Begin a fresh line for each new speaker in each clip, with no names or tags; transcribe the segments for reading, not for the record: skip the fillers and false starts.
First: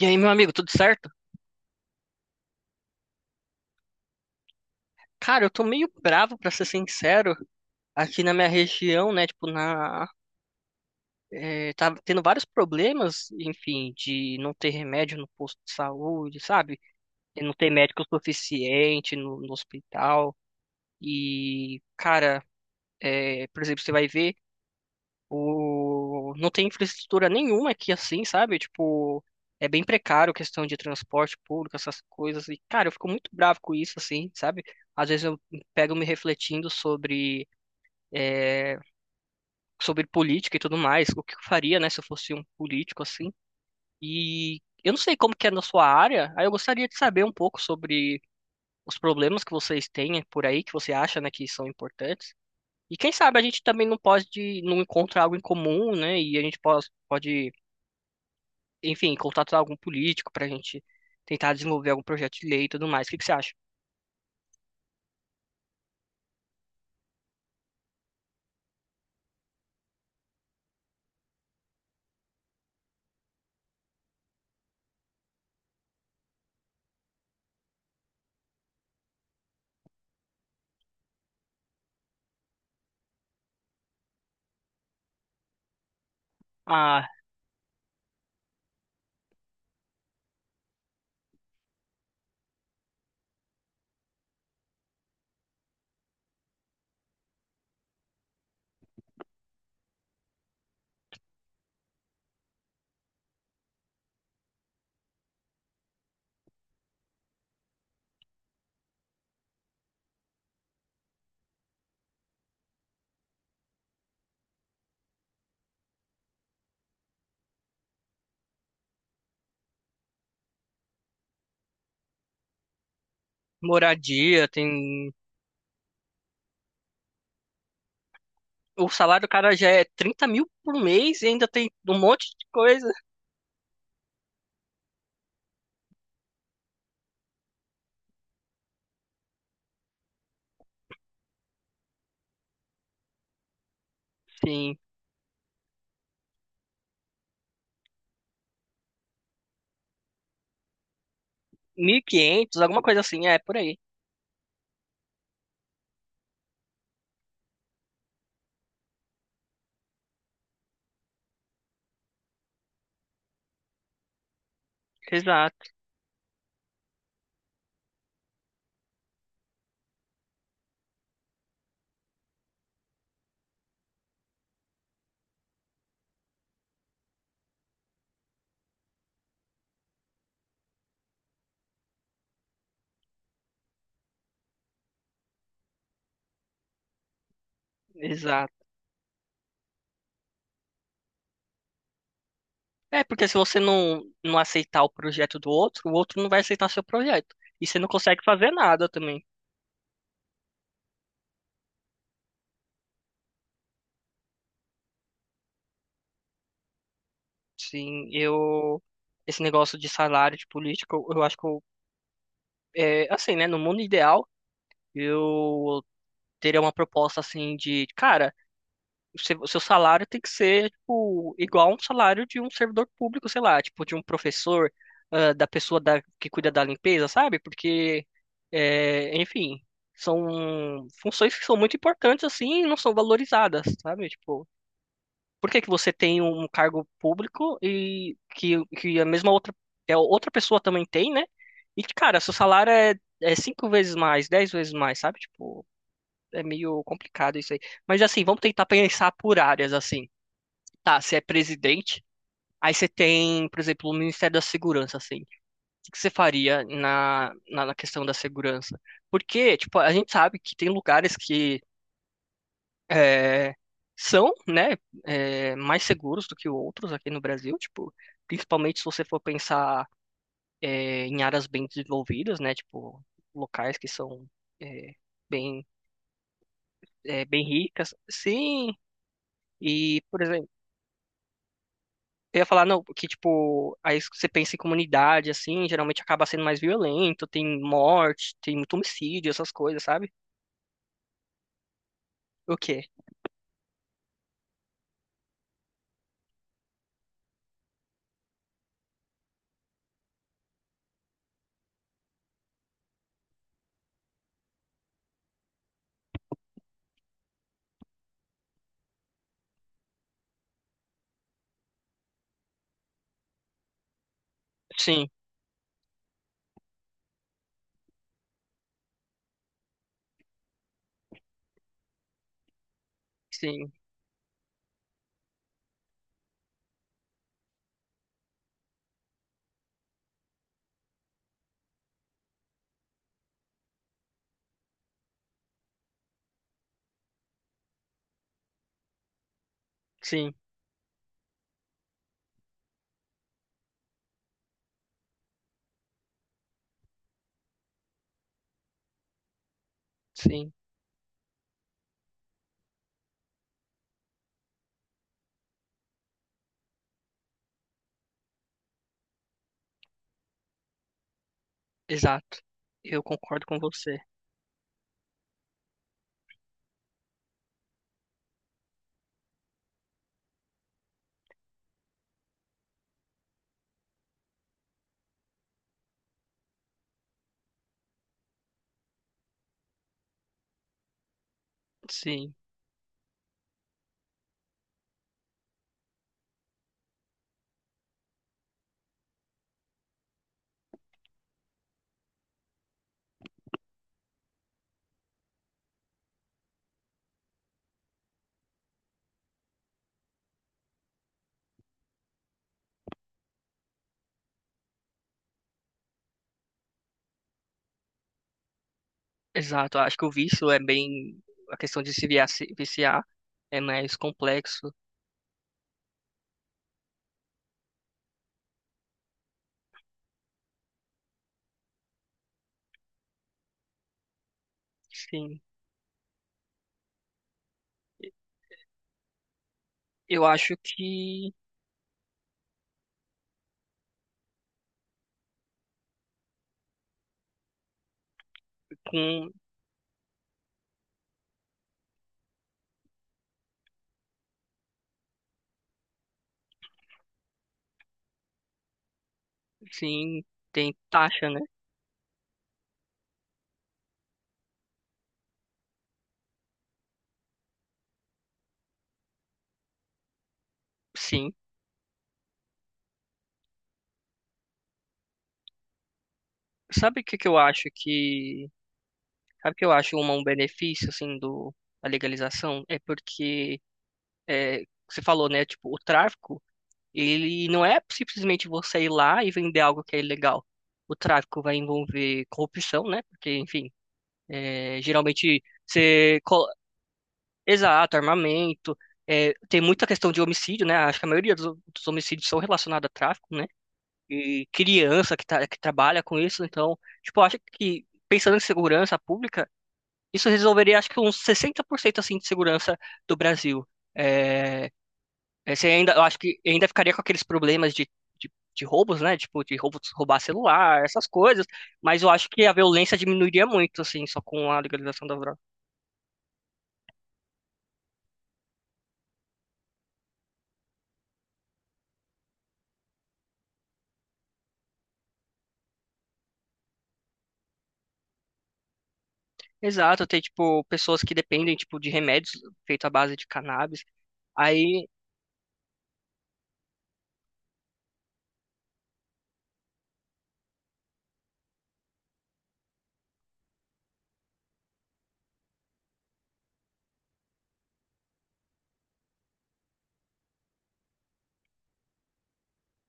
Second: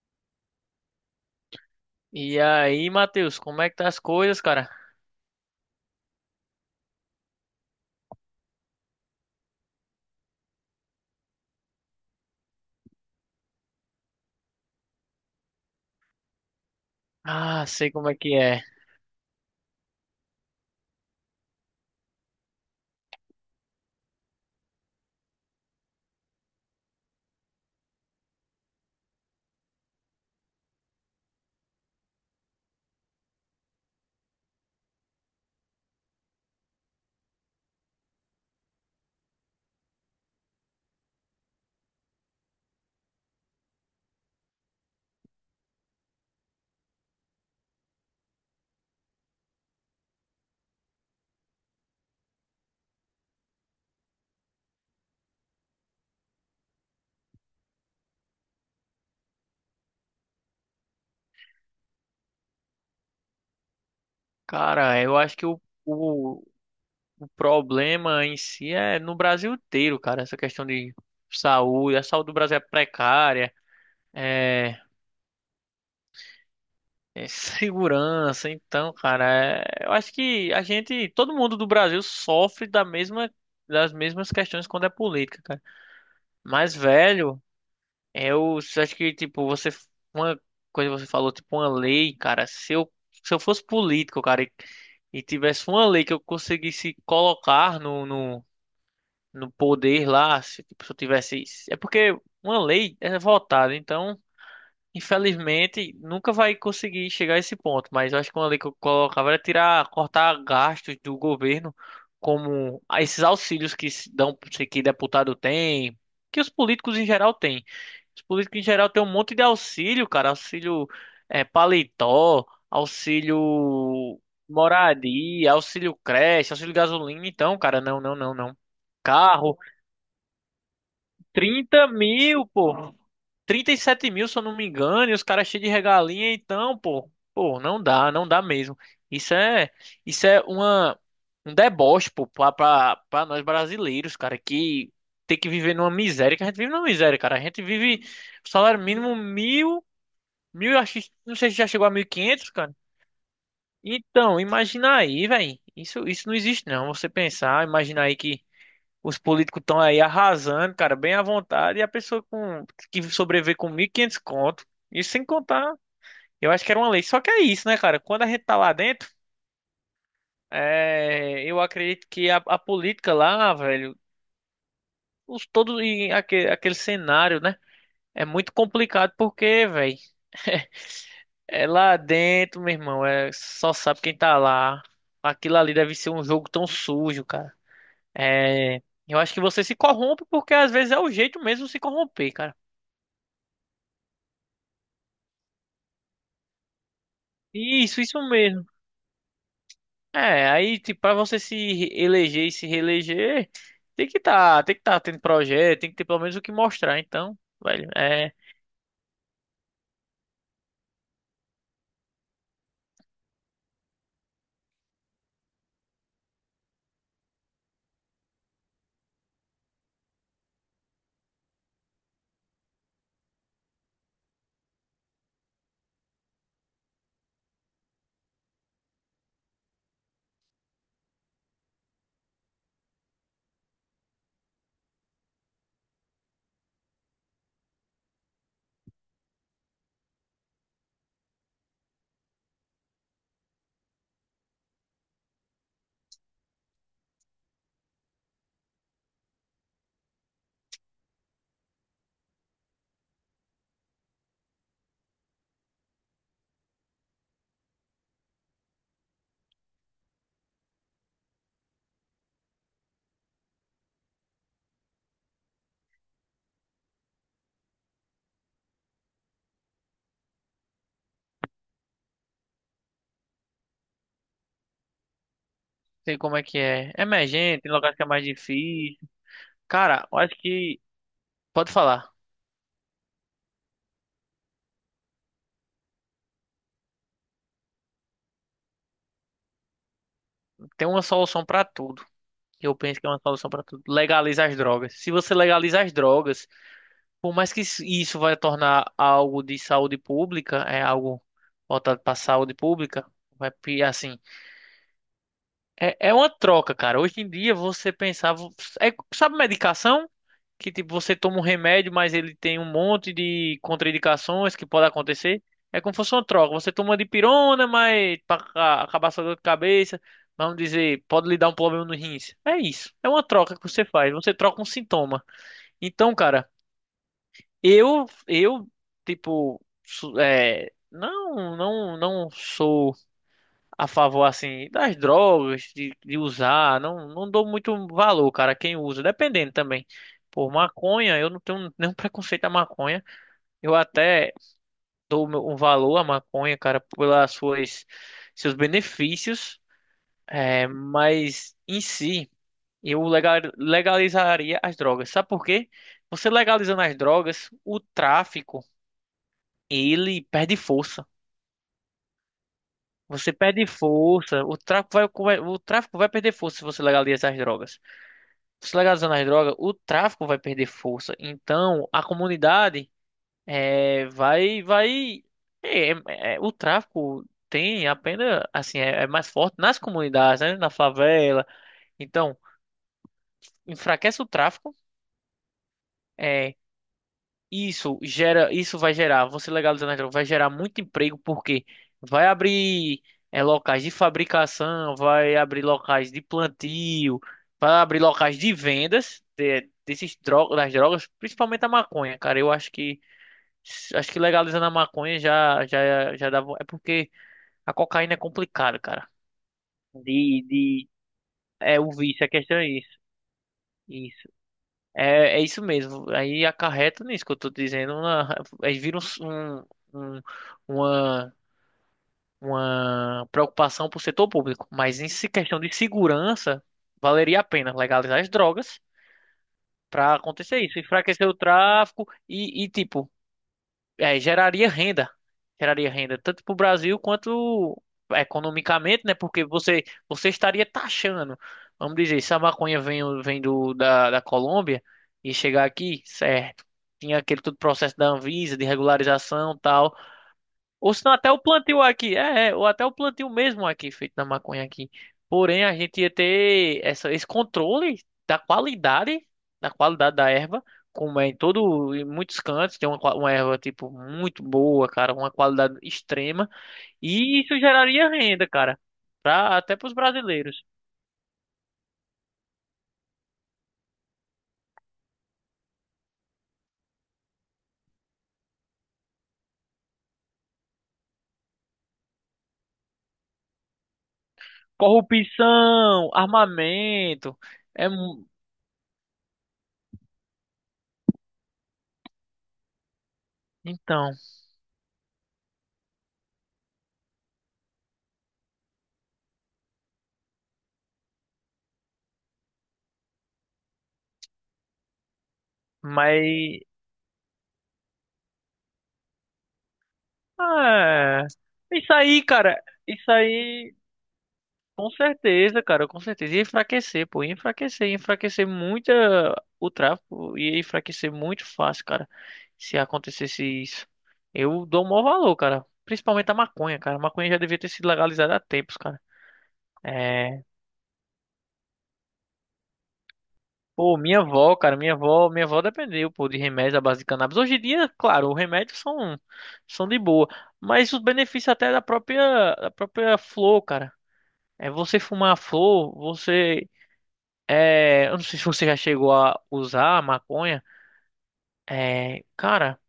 E aí, meu amigo, tudo certo?
E aí, Matheus, como é que tá as coisas, cara?
Cara, eu tô meio bravo, pra ser sincero, aqui na minha região, né? Tipo, tá tendo vários problemas, enfim, de não ter remédio no posto de saúde, sabe? E não
Ah,
ter
sei
médico
como é que é.
suficiente no hospital. E, cara, por exemplo, você vai ver. Não tem infraestrutura nenhuma aqui assim, sabe? Tipo, é bem precário a questão de transporte público, essas coisas. E, cara, eu fico muito bravo com isso, assim, sabe? Às vezes eu pego me refletindo sobre política e tudo mais, o que eu faria, né, se eu fosse um político, assim. E eu não sei como que é na sua área, aí eu gostaria de saber um pouco sobre os problemas que vocês têm por aí, que você acha, né, que são importantes. E quem sabe a gente também não pode, não encontra algo em comum, né? E a gente pode enfim, contatar algum político para a gente tentar desenvolver algum projeto de lei e tudo mais. O que que você acha?
Cara, eu acho que o, o problema em si é no Brasil inteiro, cara. Essa questão de saúde, a saúde do Brasil é precária, é, é segurança. Então, cara, eu acho que a gente, todo mundo do Brasil sofre das mesmas questões quando é política, cara. Mas,
A
velho. Eu acho que, tipo, você. Uma coisa que você falou, tipo, uma lei, cara. Se eu fosse político, cara, e tivesse uma lei que eu conseguisse colocar no poder lá, se, tipo, se eu tivesse. É porque uma lei é votada, então. Infelizmente, nunca vai conseguir chegar a esse ponto, mas eu acho que uma lei que eu colocava era tirar, cortar gastos do governo, como esses auxílios que se dão, que deputado tem, que os políticos em geral têm. Os políticos em geral têm um monte de auxílio, cara, auxílio paletó, auxílio
moradia tem.
moradia, auxílio creche, auxílio gasolina, então, cara, não, não, não, não.
O salário do cara
Carro,
já é 30 mil por mês e ainda tem
30
um monte de
mil,
coisa.
pô 37 mil, se eu não me engano, e os caras cheios de regalinha, então, pô, pô, não dá, não dá mesmo. Isso é, isso é um deboche, pô, pra nós brasileiros, cara,
Sim,
que tem que viver numa miséria, que a gente vive numa miséria, cara. A gente vive salário mínimo mil, eu acho, não sei se já chegou a
mil e
1.500,
quinhentos
cara.
alguma coisa assim, é por aí.
Então, imagina aí, velho. Isso não existe, não. Você pensar, imagina aí que os políticos estão aí arrasando, cara, bem à vontade, e a pessoa com que sobrevive com 1.500 conto, isso sem
Exato,
contar, eu acho que era uma lei. Só que é isso, né, cara? Quando a gente tá lá dentro, é, eu acredito que a política lá, velho, os todos e aquele, cenário, né? É muito complicado porque, velho, é lá dentro, meu irmão, é só sabe quem tá lá. Aquilo ali deve ser um jogo tão sujo, cara.
exato.
É, eu acho que você se corrompe porque às vezes é o jeito mesmo de se corromper, cara.
É, porque se você não aceitar o projeto do outro, o outro não vai aceitar seu projeto. E você não
Isso
consegue fazer
mesmo.
nada também.
É, aí, tipo, pra você se eleger e se reeleger, tem que tá tendo projeto, tem que ter pelo menos o que mostrar. Então, velho,
Sim,
é,
eu. Esse negócio de salário de político, eu acho que eu. É, assim, né? No mundo ideal, eu teria uma proposta assim de, cara, o seu salário tem que ser tipo, igual a um salário de um servidor público, sei lá, tipo de um professor, ah, da pessoa da, que cuida da limpeza, sabe? Porque, é, enfim, são funções que são muito importantes assim e não são valorizadas, sabe? Tipo, por que que você tem um cargo público e que a mesma outra, que a outra pessoa também tem, né? E, cara, seu salário é cinco vezes mais, 10 vezes mais, sabe? Tipo, é meio complicado isso aí. Mas assim, vamos tentar pensar por áreas, assim. Tá, você é presidente, aí você tem, por exemplo, o Ministério da Segurança, assim. O que você faria na questão da segurança? Porque, tipo, a gente sabe que tem lugares que é, são, né, é, mais seguros do que outros aqui no Brasil, tipo, principalmente se você for pensar é, em áreas bem desenvolvidas, né, tipo, locais que são é, bem,
sei como é que é. É
é, bem
emergente, tem
ricas.
locais que é mais
Sim,
difícil.
e,
Cara, eu
por
acho
exemplo,
que, pode falar,
eu ia falar, não, que tipo, aí você pensa em comunidade, assim, geralmente acaba sendo mais violento, tem morte, tem muito homicídio, essas coisas, sabe?
tem uma solução pra tudo.
O
Eu
quê?
penso que é uma solução pra tudo. Legaliza as drogas. Se você legaliza as drogas, por mais que isso vai tornar algo de saúde pública, é algo voltado pra saúde pública, vai, assim. É uma troca, cara. Hoje em dia você pensava. É, sabe medicação? Que tipo, você toma um remédio, mas ele tem um monte de contraindicações que pode
Sim,
acontecer. É como se fosse uma troca. Você toma uma dipirona, mas para acabar sua dor de cabeça, vamos dizer, pode lhe dar um problema no rins. É isso. É uma troca que
sim,
você faz. Você troca um sintoma. Então, cara, eu, eu, tipo, não, não, não sou a favor, assim, das drogas, de usar. Não, não dou muito valor, cara, quem usa. Dependendo também.
sim,
Por maconha, eu não tenho nenhum preconceito à maconha. Eu até dou um valor à maconha, cara, pelas seus benefícios.
sim,
É, mas em si, eu legalizaria as drogas. Sabe por quê? Você legalizando as drogas, o tráfico, ele perde força.
exato. Eu
Você
concordo com
perde
você.
força, o tráfico vai perder força se você legalizar as drogas. Se legalizando as drogas, o tráfico vai perder força. Então, a comunidade é, vai, vai, o tráfico tem apenas, assim, é mais forte nas comunidades, né? Na favela.
Sim,
Então, enfraquece o tráfico. eh, isso vai gerar, você legalizando as drogas, vai gerar muito emprego porque vai abrir locais de fabricação, vai abrir locais de plantio, vai abrir locais de vendas das drogas, principalmente a maconha, cara. Eu acho que legalizando a maconha já já já dá, é porque a cocaína é complicada, cara.
exato. Acho que o vício é
De
bem. A
é
questão
o
de se
vício,
via-
a
se
questão é
viciar é mais
isso.
complexo.
É isso mesmo. Aí acarreta nisso que eu tô dizendo. Aí vira um, uma, uma preocupação pro setor público. Mas em
Sim.
questão de segurança, valeria a pena legalizar as drogas pra
Eu acho
acontecer isso, enfraquecer
que
o tráfico e tipo geraria renda. Geraria renda tanto para o Brasil quanto economicamente, né?
com.
Porque você, você estaria taxando. Vamos dizer, se a maconha vem da Colômbia e chegar aqui, certo. Tinha aquele todo processo da Anvisa, de regularização e tal.
Sim, tem
Ou senão
taxa,
até o
né?
plantio aqui, ou até o plantio mesmo aqui, feito na maconha aqui. Porém, a gente ia ter essa, esse controle da qualidade, da qualidade da erva, como é
Sim.
em todo, em muitos cantos, tem uma, uma erva, tipo, muito boa, cara, uma qualidade extrema,
Sabe o que que eu
e isso
acho
geraria renda,
que.
cara,
Sabe o
pra,
que eu
até pros
acho um
brasileiros.
benefício, assim, do, da legalização? É porque, é, você falou, né, tipo, o tráfico, ele não é simplesmente você ir lá e vender algo que é ilegal. O tráfico vai envolver corrupção, né? Porque, enfim, é, geralmente
Corrupção,
você... co-
armamento, é,
Exato,
mu-
armamento. É, tem muita questão de homicídio, né? Acho que a maioria dos homicídios são relacionados a tráfico, né?
então,
E criança que, tá, que trabalha com isso. Então, tipo, eu acho que pensando em segurança pública, isso resolveria, acho que uns 60% assim de segurança do Brasil. É, é, você ainda, eu acho que
mas,
ainda ficaria com aqueles problemas de roubos, né? Tipo, de roubos, roubar celular, essas
é,
coisas.
isso
Mas eu
aí,
acho que a
cara,
violência
isso
diminuiria
aí...
muito, assim, só com a
Com
legalização da droga.
certeza, cara, com certeza. Ia enfraquecer, pô. Ia enfraquecer muito o tráfico. Ia enfraquecer muito fácil, cara. Se acontecesse isso. Eu dou o maior valor, cara. Principalmente a maconha, cara. A maconha já devia ter sido legalizada há tempos, cara.
Exato, tem,
É.
tipo, pessoas que dependem, tipo, de remédios feitos à base de cannabis.
Pô, minha avó, cara.
Aí,
Minha avó dependeu, pô, de remédios à base de cannabis. Hoje em dia, claro, os remédios são de boa. Mas os benefícios até da própria flor, cara. É você fumar a flor, você. É, eu não sei se você já chegou a usar a maconha. É, cara,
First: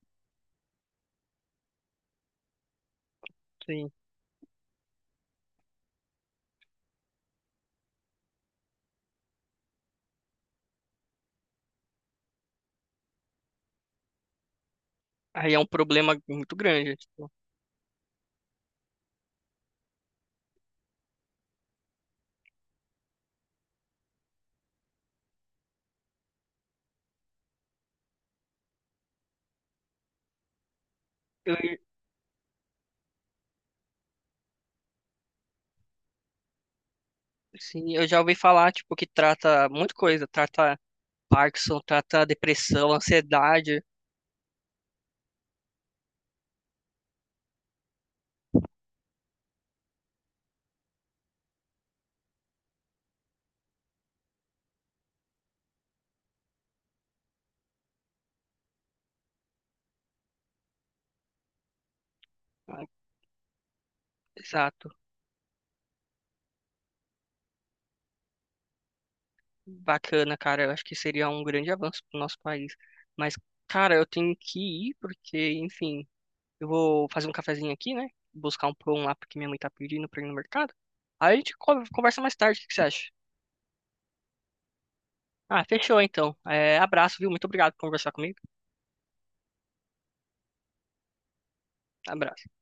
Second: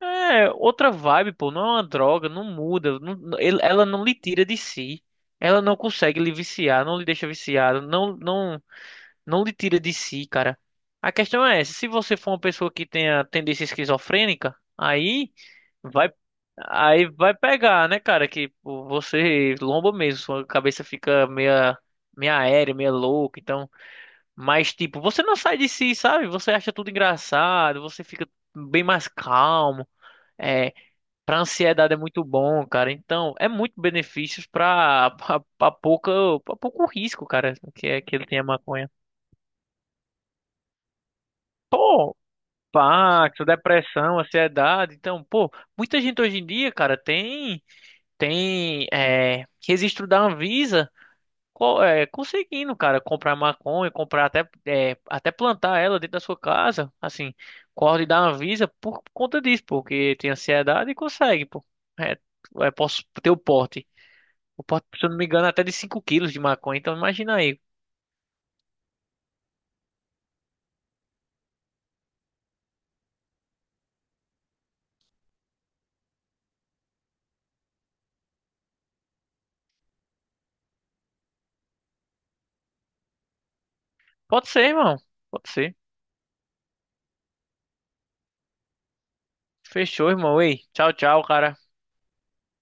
é outra vibe, pô. Não é uma droga, não muda. Ela
sim,
não lhe tira de si. Ela não consegue lhe viciar, não lhe deixa viciado, não, não, não lhe tira de si, cara. A questão é essa, se você for uma pessoa que tenha tendência esquizofrênica,
aí é um
vai,
problema muito grande.
aí
Tipo,
vai pegar, né, cara? Que pô, você lomba mesmo, sua cabeça fica meia, meia aérea, meia louca, então. Mas, tipo, você não sai de si, sabe? Você acha tudo engraçado, você fica bem mais calmo. É, pra
eu,
ansiedade é muito bom, cara. Então, é muito benefícios pra pouco risco, cara,
sim, eu
que
já
ele
ouvi
tem a
falar,
maconha.
tipo, que trata muita coisa. Trata Parkinson,
Pô,
trata depressão,
pacto,
ansiedade.
depressão, ansiedade. Então, pô, muita gente hoje em dia, cara, tem, registro da Anvisa. Conseguindo, cara, comprar maconha, comprar até plantar ela dentro da sua casa, assim, corre da Anvisa por conta disso, porque tem ansiedade e consegue, pô. É, posso ter o porte. O porte,
Exato.
se eu não me engano, é até de 5 quilos de maconha, então imagina aí.
Bacana, cara. Eu acho que seria um grande avanço para o nosso país. Mas, cara, eu tenho que ir porque, enfim, eu vou fazer um cafezinho aqui, né? Buscar um pão lá porque minha mãe tá pedindo pra ir no mercado. Aí a gente conversa mais tarde, o que que você acha?
Pode ser, irmão. Pode
Ah,
ser.
fechou então. É, abraço, viu? Muito obrigado por conversar comigo.
Fechou, irmão. Ei, tchau, tchau, cara.
Abraço.